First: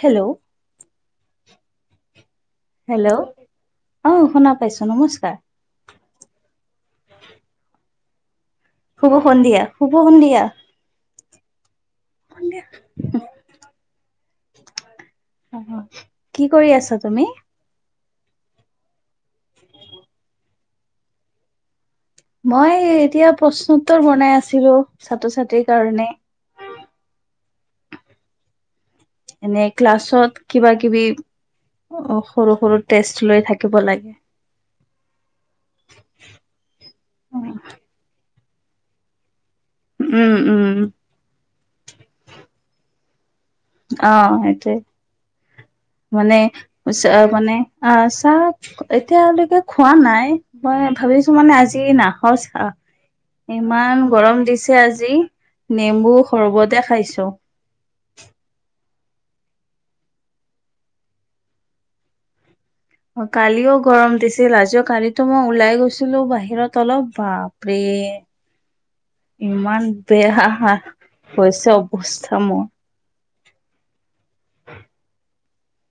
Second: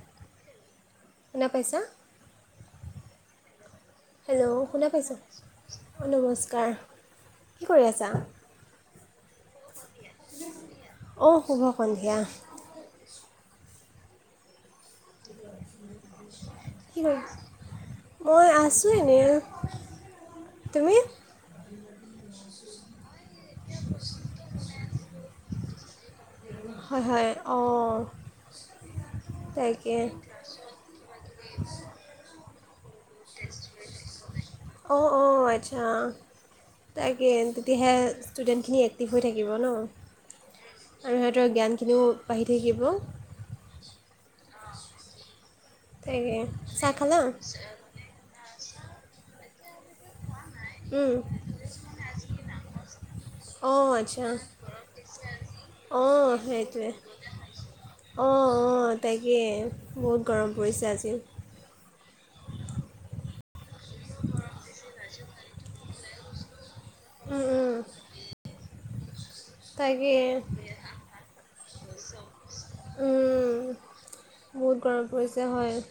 Hello শুনা পাইছা? Hello অ হেল্ল' পাইছো শুনা পাইছোঁ নমস্কাৰ অঁ নমস্কাৰ কি কৰি আছা? শুব সন্ধিয়া শুব সন্ধিয়া অঁ শুভ সন্ধিয়া অ কি কৰি আছা তুমি? মই আছোঁ এনেই তুমি? মই এতিয়া প্ৰশ্নোত্তৰ বনাই আছিলো ছাত্ৰ ছাত্ৰীৰ কাৰণে। হয় হয় অঁ এনে তাকে ক্লাছত কিবা কিবি অ সৰু সৰু টেষ্ট লৈ থাকিব লাগে অঁ অঁ আচ্ছা তাকে তেতিয়াহে ষ্টুডেণ্টখিনি এক্টিভ হৈ থাকিব ন? উম উম আৰু সিহঁতৰ জ্ঞানখিনিও বাঢ়ি থাকিব। অ সেইটোৱে, তাকে মানে চাহ খালা অঁ মানে আহ চাহ। এতিয়ালৈকে খোৱা নাই, মই ভাবিছো মানে আজি নাখাওঁ চাহ। ইমান আচ্ছা গৰম দিছে আজি নেম্বু অঁ সৰ্বতে সেইটোৱে খাইছো। অঁ। অঁ তাকেই বহুত গৰম পৰিছে আজি।। কালিও গৰম দিছিল, আজিও কালিটো মই ওলাই গৈছিলো বাহিৰত। তলপ বাপৰে ইমান তাকে বেয়া হৈছে। অৱস্থা মই। বহুত গৰম পৰিছে হয়।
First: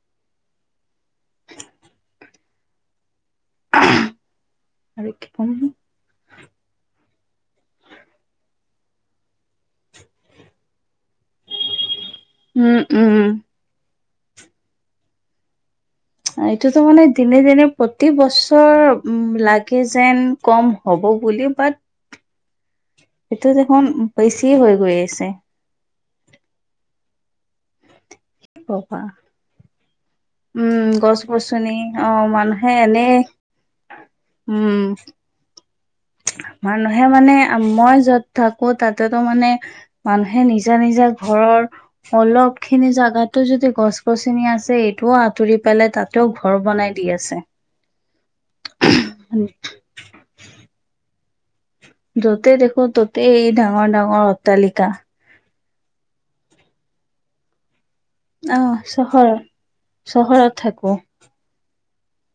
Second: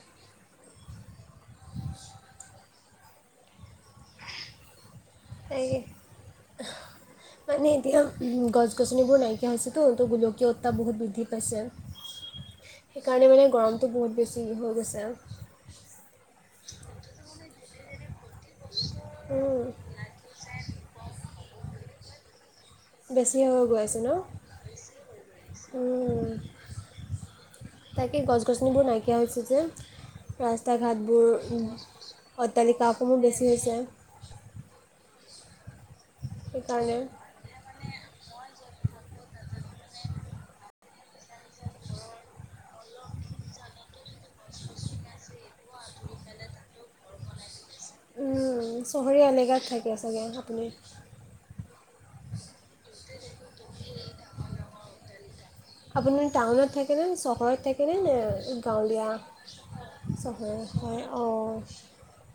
আৰু কি কম। তাকে মানে এতিয়া গছ গছনিবোৰ নাইকিয়া হৈছেতো ত, গোলকীয় উত্তাপ বহুত বি। বৃদ্ধি পাইছে, উম উম সেইকাৰণে মানে গৰমটো বহুত বেছি হৈ গৈছে। এইটোতো মানে দিনে দিনে প্ৰতি বছৰ উম লাগে যেন কম। হ'ব বুলিও বাট। বেছি সেইটো হৈ গৈ দেখোন আছে ন বেছিয়ে হৈ গৈ আছে। উম, তাকে গছ গছনিবোৰ কবা নাইকিয়া হৈছে যে। ৰাস্তা উম গছ গছনি অ ঘাটবোৰ মানুহে এনে অট্টালিকাসমূহ বেছি হৈছে। উম। সেইকাৰণে মানুহে মানে মই য'ত থাকো তাতত। মানে মানুহে নিজা নিজা ঘৰৰ অলপ খিনি জাগাতো যদি গছ। চিনি আছে এইটোও আঁতৰি পেলাই তাতেও ঘৰ বনাই দি আছে। চহৰীয়া এলেকাত থাকে চাগে আপুনি। য'তে দেখো ততেই এই ডাঙৰ ডাঙৰ অট্টালিকা। আপোনাৰ টাউনত থাকে নে চহৰত থাকে? নে আহ চহৰ গাঁৱলীয়া চহৰত চহৰে থাকো হয় অ।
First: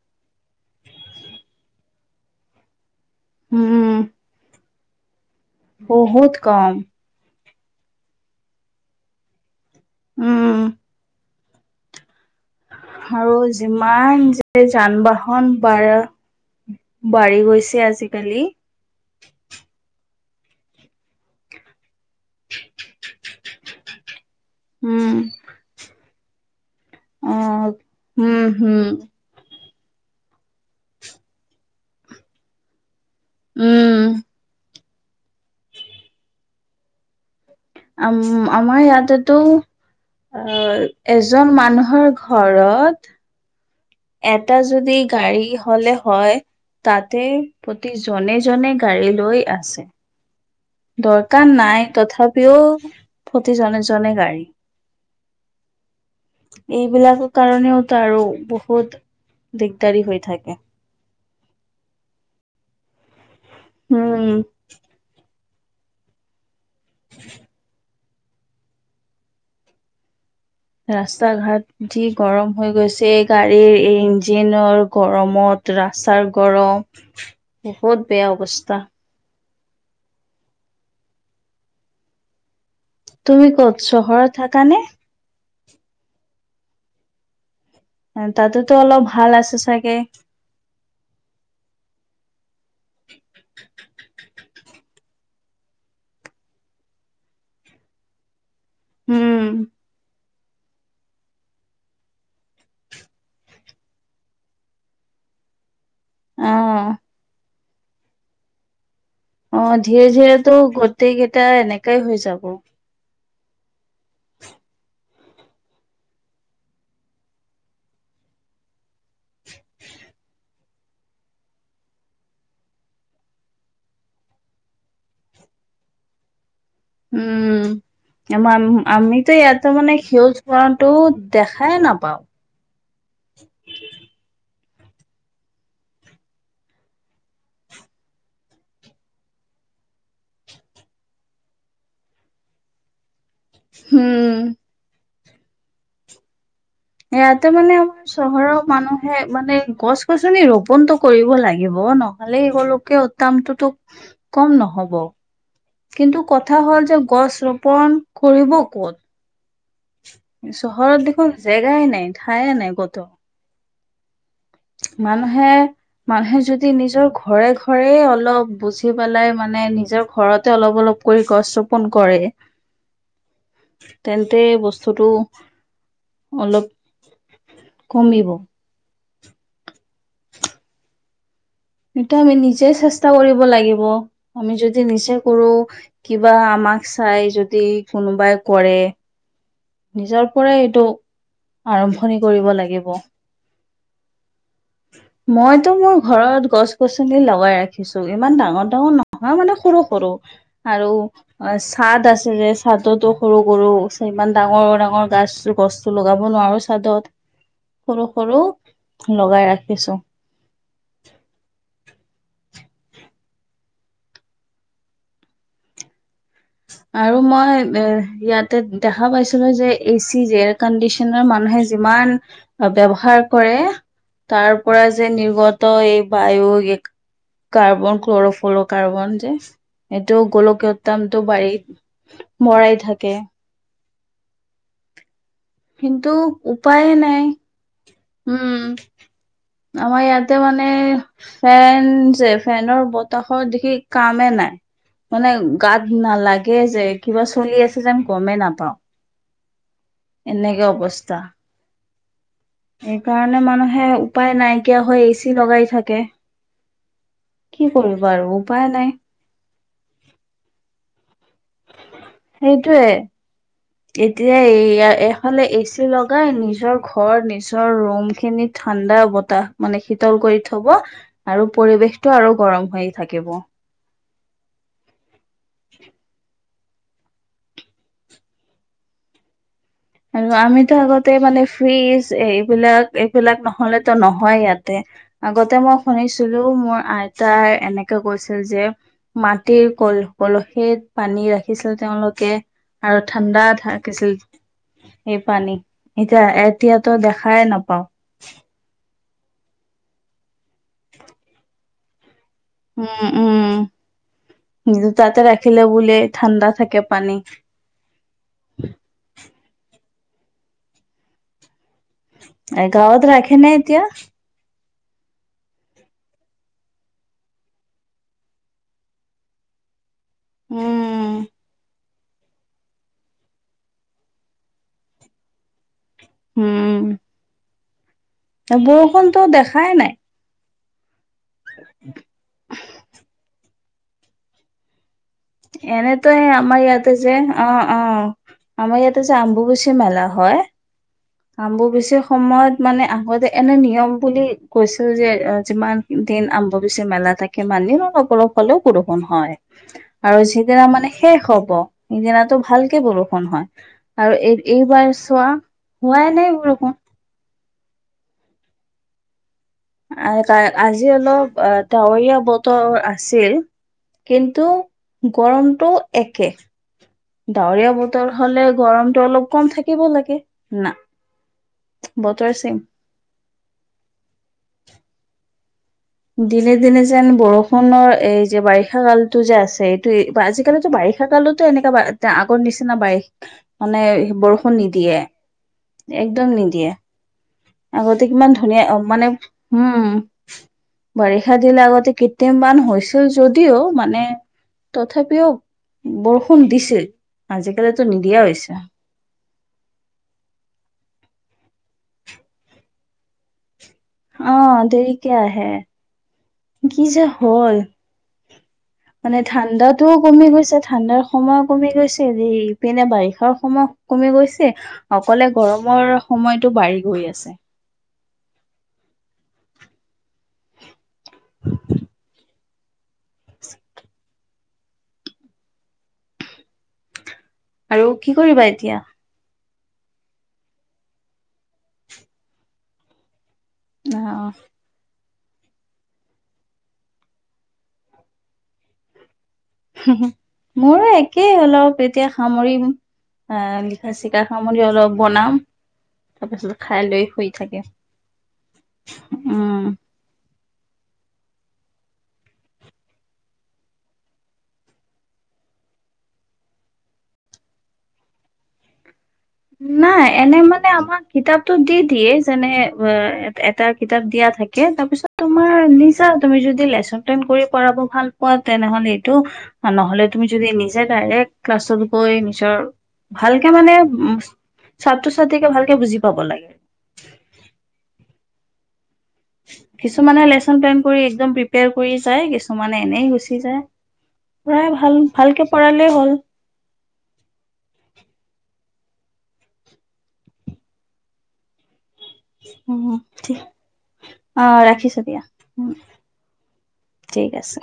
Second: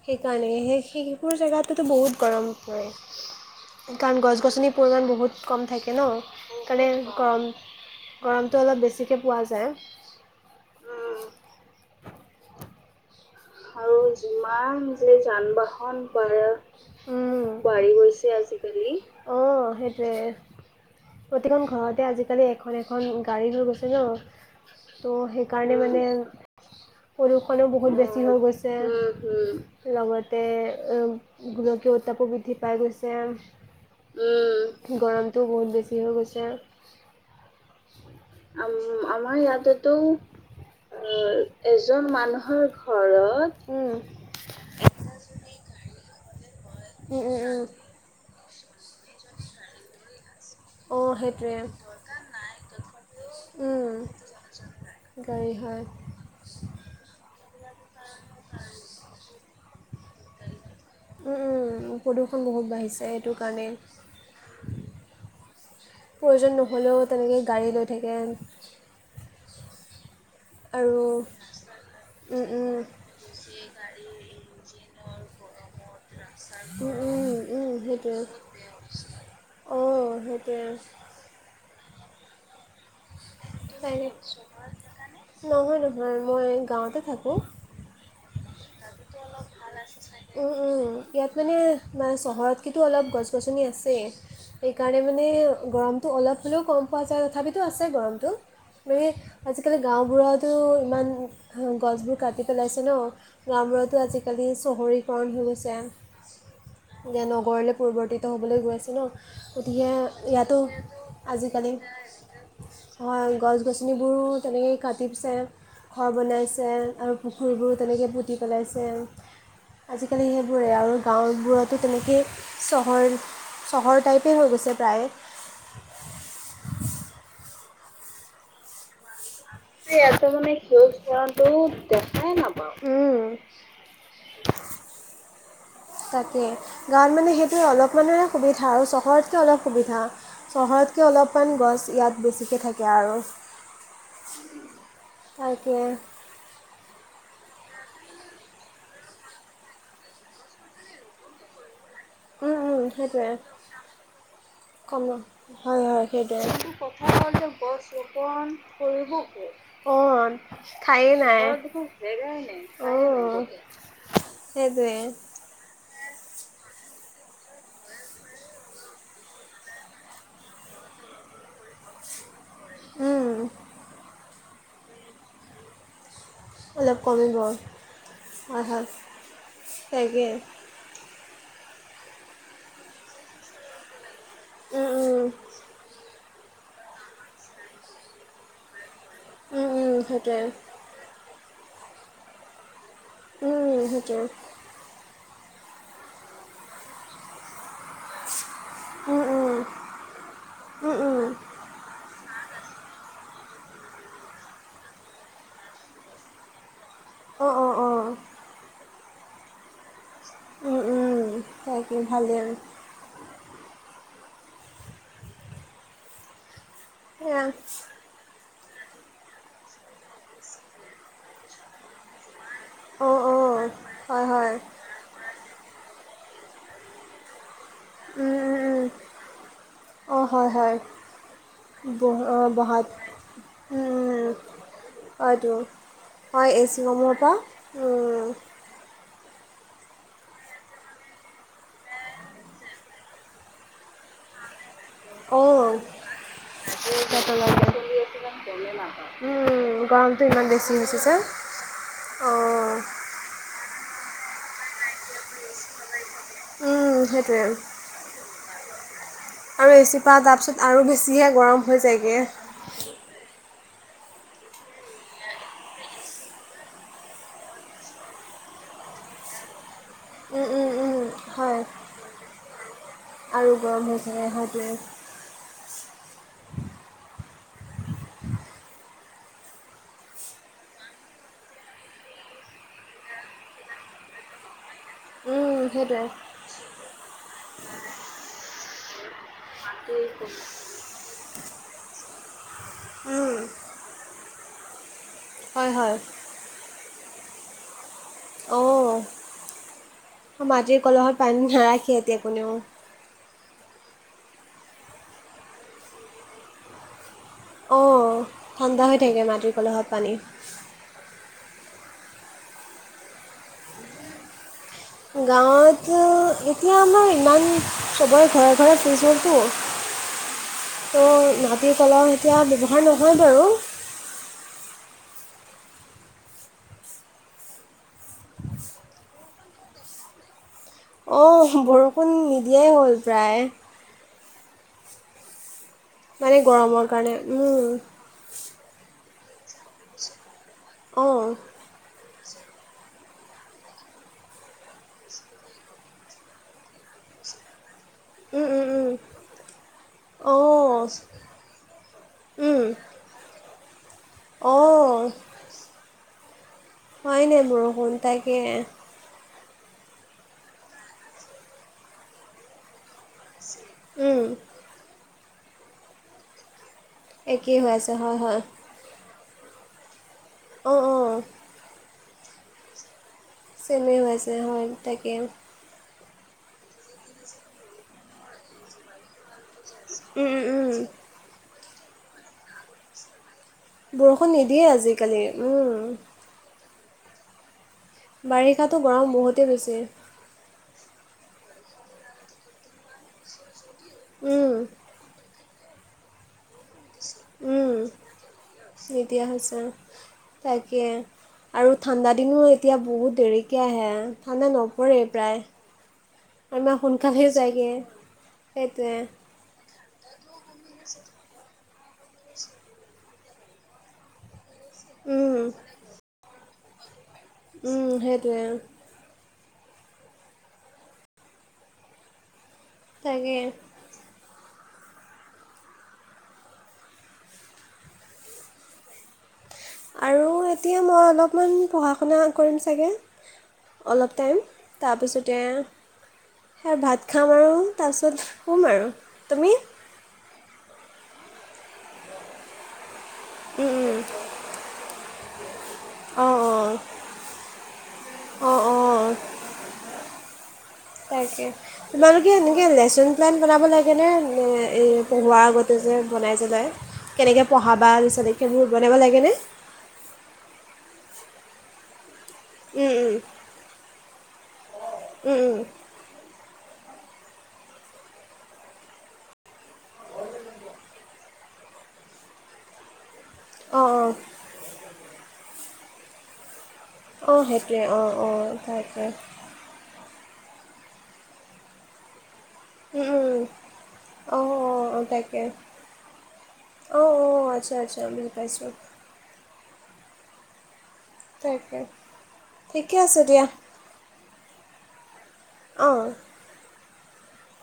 সেইকাৰণে সেই সেইবোৰ জেগাতেতো বহুত গৰম পৰে। উম কাৰণ গছ গছনিৰ পৰিমাণ বহুত কম থাকে ন, বহুত কম। সেইকাৰণে গৰম। গৰমটো অলপ বেছিকে পোৱা যায়। উম। আৰু আৰু যিমান যে যিমান যান যে যান বাহন বাঢ়া বাহন বা উ বাঢ়ি গৈছে বাঢ়ি গৈ। আজিকালি অ সেইটোৱে। প্ৰতিখন ঘৰতে আজিকালি এখন এখন গাড়ী হৈ গৈছে ন। উম ত' সেইকাৰণে মানে অ প্ৰদূষণো বহুত বেছি হৈ উম গৈছে। হম লগতে অ গোলকীয় উত্তাপো বৃদ্ধি পাই গৈছে। উম গৰমটো বহুত বেছি হৈ গৈছে। [inaudible] আম আম আমাৰ আমাৰ ইয়াতেতো ইয়াতেতো আ অ এজন এজন মানুহৰ মানুহৰ ঘৰত। উম, এটা যদি গাড়ী হলে হয় তাতে উম, উম, উম, প্ৰতিজনে। জনে গাড়ী লৈ আছে। অ দৰকাৰ সেইটোৱে নাই তথাপিও উম। প্ৰতিজনেজনে গাড়ী। গাড়ী হয়। এইবিলাকৰ কাৰণেওতো আৰু বহুত দিগদাৰি হৈ থাকে। প্ৰদূষণ বহুত বাঢ়িছে সেইটো কাৰণে। উম প্ৰয়োজন নহ'লেও তেনেকৈ গাড়ী লৈ থাকে। আৰু ৰাস্তা ঘাট যি উম, গৰম হৈ উম, গৈছে গাড়ীৰ এই ইঞ্জিনৰ গৰমত। ৰাস্তাৰ গৰম উম, উম, উম, বহুত সেইটোৱে। বেয়া অৱস্থা। অ সেইটোৱে। তুমি ক'ত চহৰত থাকানে? নহয় নহয় মই গাঁৱতে থাকোঁ' তাতেতো অলপ ভাল আছে চাগে। চহৰত কেতো অলপ গছ গছনি আছেই সেইকাৰণে মানে গৰমটো অলপ হ'লেও কম। পোৱা যায় তথাপিতো আছে গৰমটো মানে উম। আজিকালি গাঁওবোৰত। তো ইমান গছবোৰ কাটি পেলাইছে ন আজিকালি চহৰিকৰণ হৈ গৈছে অ', এতিয়া নগৰলে। পৰিৱৰ্তিত হ'বলৈ গৈ আছে ন। অ গতিকে ধীৰে ধীৰেতো ইয়াতো গোটেই কেইটা আজিকালি এনেকাই হৈ যাব। হয় গছ গছনিবোৰো তেনেকেই কাটিছে। ঘৰ বনাইছে আৰু পুখুৰীবোৰ তেনেকৈ পুতি পেলাইছে। আজিকালি সেইবোৰে আৰু গাঁওবোৰতো তেনেকেই চহৰ। চহৰ টাইপেই হৈ গৈছে প্ৰায়ে। উম আমাৰ আমি। ইয়াতে মানে ইয়াতে সেউজ মানে সেউজ কৰাটো বনটো দেখাই নাপাওঁ। [inaudible] দেখাই তাকে গাঁৱত মানে সেইটোৱে অলপমানৰে সুবিধা আৰু চহৰতকৈ অলপ সুবিধা চহৰত। তাতকে অলপমান গছ ইয়াত বেছিকে থাকে আৰু। উম। তাকে ইয়াতে মানে আমাৰ চহৰৰ মানুহে মানে গছ গছনি ৰোপনটো কৰিব লাগিব ন। নহলে এলোকে সেইটোৱে উ্তামটোতো কম নহব কিন্তু কথা হ'ল যে। গছ ৰোপণ কৰিব ক'ত? অ চহৰত ঠায়ে দেখোন নাই চহৰত জেগাই দেখোন নাই জেগাই ঠায়ে নাই কতো ঠায়ে নাই জেগা সেইটোৱে মানুহে মানুহে যদি নিজৰ ঘৰে ঘৰে অলপ বুজি পেলাই মানে নিজৰ ঘৰতে অলপ অলপ কৰি গছ ৰোপন কৰে। উম, তেন্তে বস্তুটো অলপ কমিব কমিব অহ তাকেই। সেইটো আমি নিজে চেষ্টা কৰিব লাগিব আমি যদি নিজে উম, কৰো। কিবা আমাক চাই যদি কোনোবাই কৰে। উম, উম, উম, নিজৰ সেইটোৱে পৰাই এইটো আৰম্ভণি কৰিব লাগিব। উম সেইটোৱে। মইটো মোৰ ঘৰত গছ গছনি লগাই ৰাখিছো। ইমান ডাঙৰ এও উম, নহয় মানে উম, সৰু সৰু আৰু উম, উম, অ চাদ আছে যে। ছাদতো সৰু সৰু ইমান ডাঙৰ ডাঙৰ গছ গছটো লগাব নোৱাৰোঁ ছাদত। অঁ অঁ অঁ সৰু সৰু লগাই ৰাখিছো। উম উম সেইক ভালে আৰু। আৰু সেয়া মই এ ইয়াত ত দেখা পাইছিলো যে এচি এয়াৰ কণ্ডিশনৰ মানুহে যিমান অঁ ব্যৱহাৰ কৰে অঁ হয় হয় তাৰ পৰা যে নিৰ্গত এই বায়ু কাৰ্বন উম, ক্লৰফল' উম, উম, কাৰ্বন যে এইটো অঁ হয় হয় গোলকীয়ত্তম বাৰী বহ অঁ মৰাই বহাত থাকে। উম, উম, হয়তো কিন্তু হয় এ চি উপায়ে ৰুমৰ নাই পৰা উম। আমাৰ ইয়াতে মানে ফেন যে ফেনৰ বতাহৰ দেখি কামে নাই। মানে অঁ গাত নালাগে যে কিবা তাতে চলি লাগে। আছে যেন গমেই নাপাওঁ। গৰমটো ইমান বেছি হৈ হৈছে যে অঁ এইকাৰণে মানুহে উপায় নাইকিয়া হৈ এচি লগাই থাকে। উম সেইটোৱে আৰু কি কৰিব আৰু উপায় নাই আৰু এচিপা তাৰ পিছত আৰু বছি। বেছিহে গৰম হৈ যায়গে। সেইটোয়ে এতিয়া এই এইফালে এ চি লগাই নিজৰ ঘৰ নিজৰ ৰুম খিনি থ ঠাণ্ডা অ বতাহ মানে শীতল কৰি উম, থব উম, উম, আৰু হয় পৰিবেশটো আৰু গৰম হয়। আৰু গৰম হয় থাকে সেইটোৱে [unintelligible] আৰু আমিতো আগতে মানে ফ্ৰিজ এইবিলাক এইবিলাক নহলেতো নহয় ইয়াতে আগতে উম, মই সেইটোৱে। শুনিছিলো মোৰ আই তাই এনেকে কৈছিল যে মাটিৰ কল কলসিত পানী ৰাখিছিল তেওঁলোকে। আৰু উম, ঠাণ্ডা থাকিছিল। সেই পানী হয়, হয়। এতিয়া এতিয়াতো দেখাই নাপাও। অ' মাটিৰ কলহত পানী নাৰাখে এতিয়া। কোনেও। উম, উম। তাতে ৰাখিলে বোলে ঠাণ্ডা থাকে পানী। কলহৰ পানী গাঁৱত ৰাখে নে এতিয়া। গাঁৱত এতিয়া আমাৰ ইমান সবৰে ঘৰে ঘৰে ফ্ৰীজ হলটো ত উম মাটিৰ কলহ এতিয়া ব্যৱহাৰ নহয় বাৰু। উম বৰষুণতো দেখাই নাই। অঁ বৰষুণ নিদিয়াই হ'ল প্ৰায়। এনে ত এ মানে আমাৰ গৰমৰ ইয়াতে যে কাৰণে। অ উম। অ আমাৰ ইয়াতে অম্বু বাসি মেলা হয়। অ', উম, অম্বু বাসি সময়ত মানে আগতে এনে নিয়ম বুলি কৈছো যে যিমান দিন আৰম্ভ হৈছে মেলা তাকে মানি অলপ উম, হলেও বৰষুণ হয়। আৰু যিদিনা উম, অ', মানে শেষ হব সিদিনাটো উম, ভালকে বৰষুণ হয়। আৰু এই এইবাৰ অ', চোৱা হোৱাই নাই বৰষুণ। হোৱাই নাই বৰষুণ তাকে। আজি অলপ ডাৱৰীয়া বতৰ আছিল। উম, কিন্তু গৰমটো একে একেই হৈ ডাৱৰীয়া আছে বতৰ হয়, হয়, হলে গৰমটো অলপ কম থাকিব লাগে। না অঁ অঁ বতৰ চেইম চেমেই হয় তাকে দিনে দিনে যেন বৰষুণৰ এই যে বাৰিষা কালতটো যে আছে উম, উম, আজিকালিতো উম, বাৰিষা কালতো এনেকা আগৰ নিচিনা বাৰিষা মানে বৰষুণ নিদিয়ে একদম নিদিয়ে। আগতে কিমান ধুনীয়া বাৰিষাতো গৰম মানে বহুতেই বেছি উম বাৰিষা দিলে আগতে কৃত্ৰিম বান হৈছিল যদিও মানে উম, তথাপিও বৰষুণ ষুন দিছে। উম, আজিকালি তো নিদিয়া হৈছে। নিদিয়া হৈছে। তাকে। আৰু ঠাণ্ডাদিনো এতিয়া বহুত দেৰিকে আহে ঠাণ্ডা অ', নপৰে দেৰিকে প্ৰায়। আহে আৰু ইমান কি যে সোনকালে হ'ল যায়গৈ সেইটোৱে। টো কমি গৈছে ঠাণ্ডাৰ সময় কমি গৈছে ইপিনে বাৰিষাৰ সময় কমি গৈছে। অকলে উম। গৰমৰ সময়তো বাঢ়ি গৈ আছে। উম সেইটোৱে তাকে আৰু কি কৰিবা এতিয়া আৰু এতিয়া মই অলপমান পঢ়া শুনা কৰিম চাগে অলপ অ'। টাইম তাৰপিছত তে সে ভাত খাম আৰু তাৰপিছত শুম আৰু তুমি? মোৰো একেই অলপ এতিয়া সামৰিম। অ উম, লিখা উম, শিকা সামৰি অলপ বনাম। অঁ, তাৰপিছত অঁ, খাই লৈ শুই থাকিম। অঁ, অঁ, উম তাকে তোমালোকে এনেকে লেচন প্লেন বনাব লাগে নে পঢ়োৱাৰ আগত যে বনাই যে যায় কেনেকে পঢ়াবা পিছত সেইবোৰ বনাব লাগেনে? নাই এনে মানে আমাক কিতাপটো দি দিয়ে। যেনে উম, উম, এটা কিতাপ দিয়া থাকে তাৰ পিছত উম, তোমাৰ উম, নিজা তুমি যদি লেচন প্লেন কৰি কৰাব ভাল পোৱা তেনেহলে এইটো নহলে তুমি যদি নিজে ডাৰেক ক্লাছত গৈ নিজৰ ভালকে মানে অঁ, অঁ, ছাত্ৰ ছাত্ৰীকে ভালকে বুজি পাব লাগে। অ সেইটোৱে অ অ তাকে। কিছুমানে লেচন প্লেন কৰি এক্দম প্ৰিপেয়াৰ কৰি যায়‌ কিছু মানে উম, এনেই গুচি উম। যায়। অঁ পঢ়াই ভাল ভালকে পঢ়ালেই হ'ল। অ অ আচ্ছা আচ্ছা বুজি পাইছো। তাকেই উ ঠিক অ ৰাখিছো দিয়া। উম, অহ। ঠিক আছে।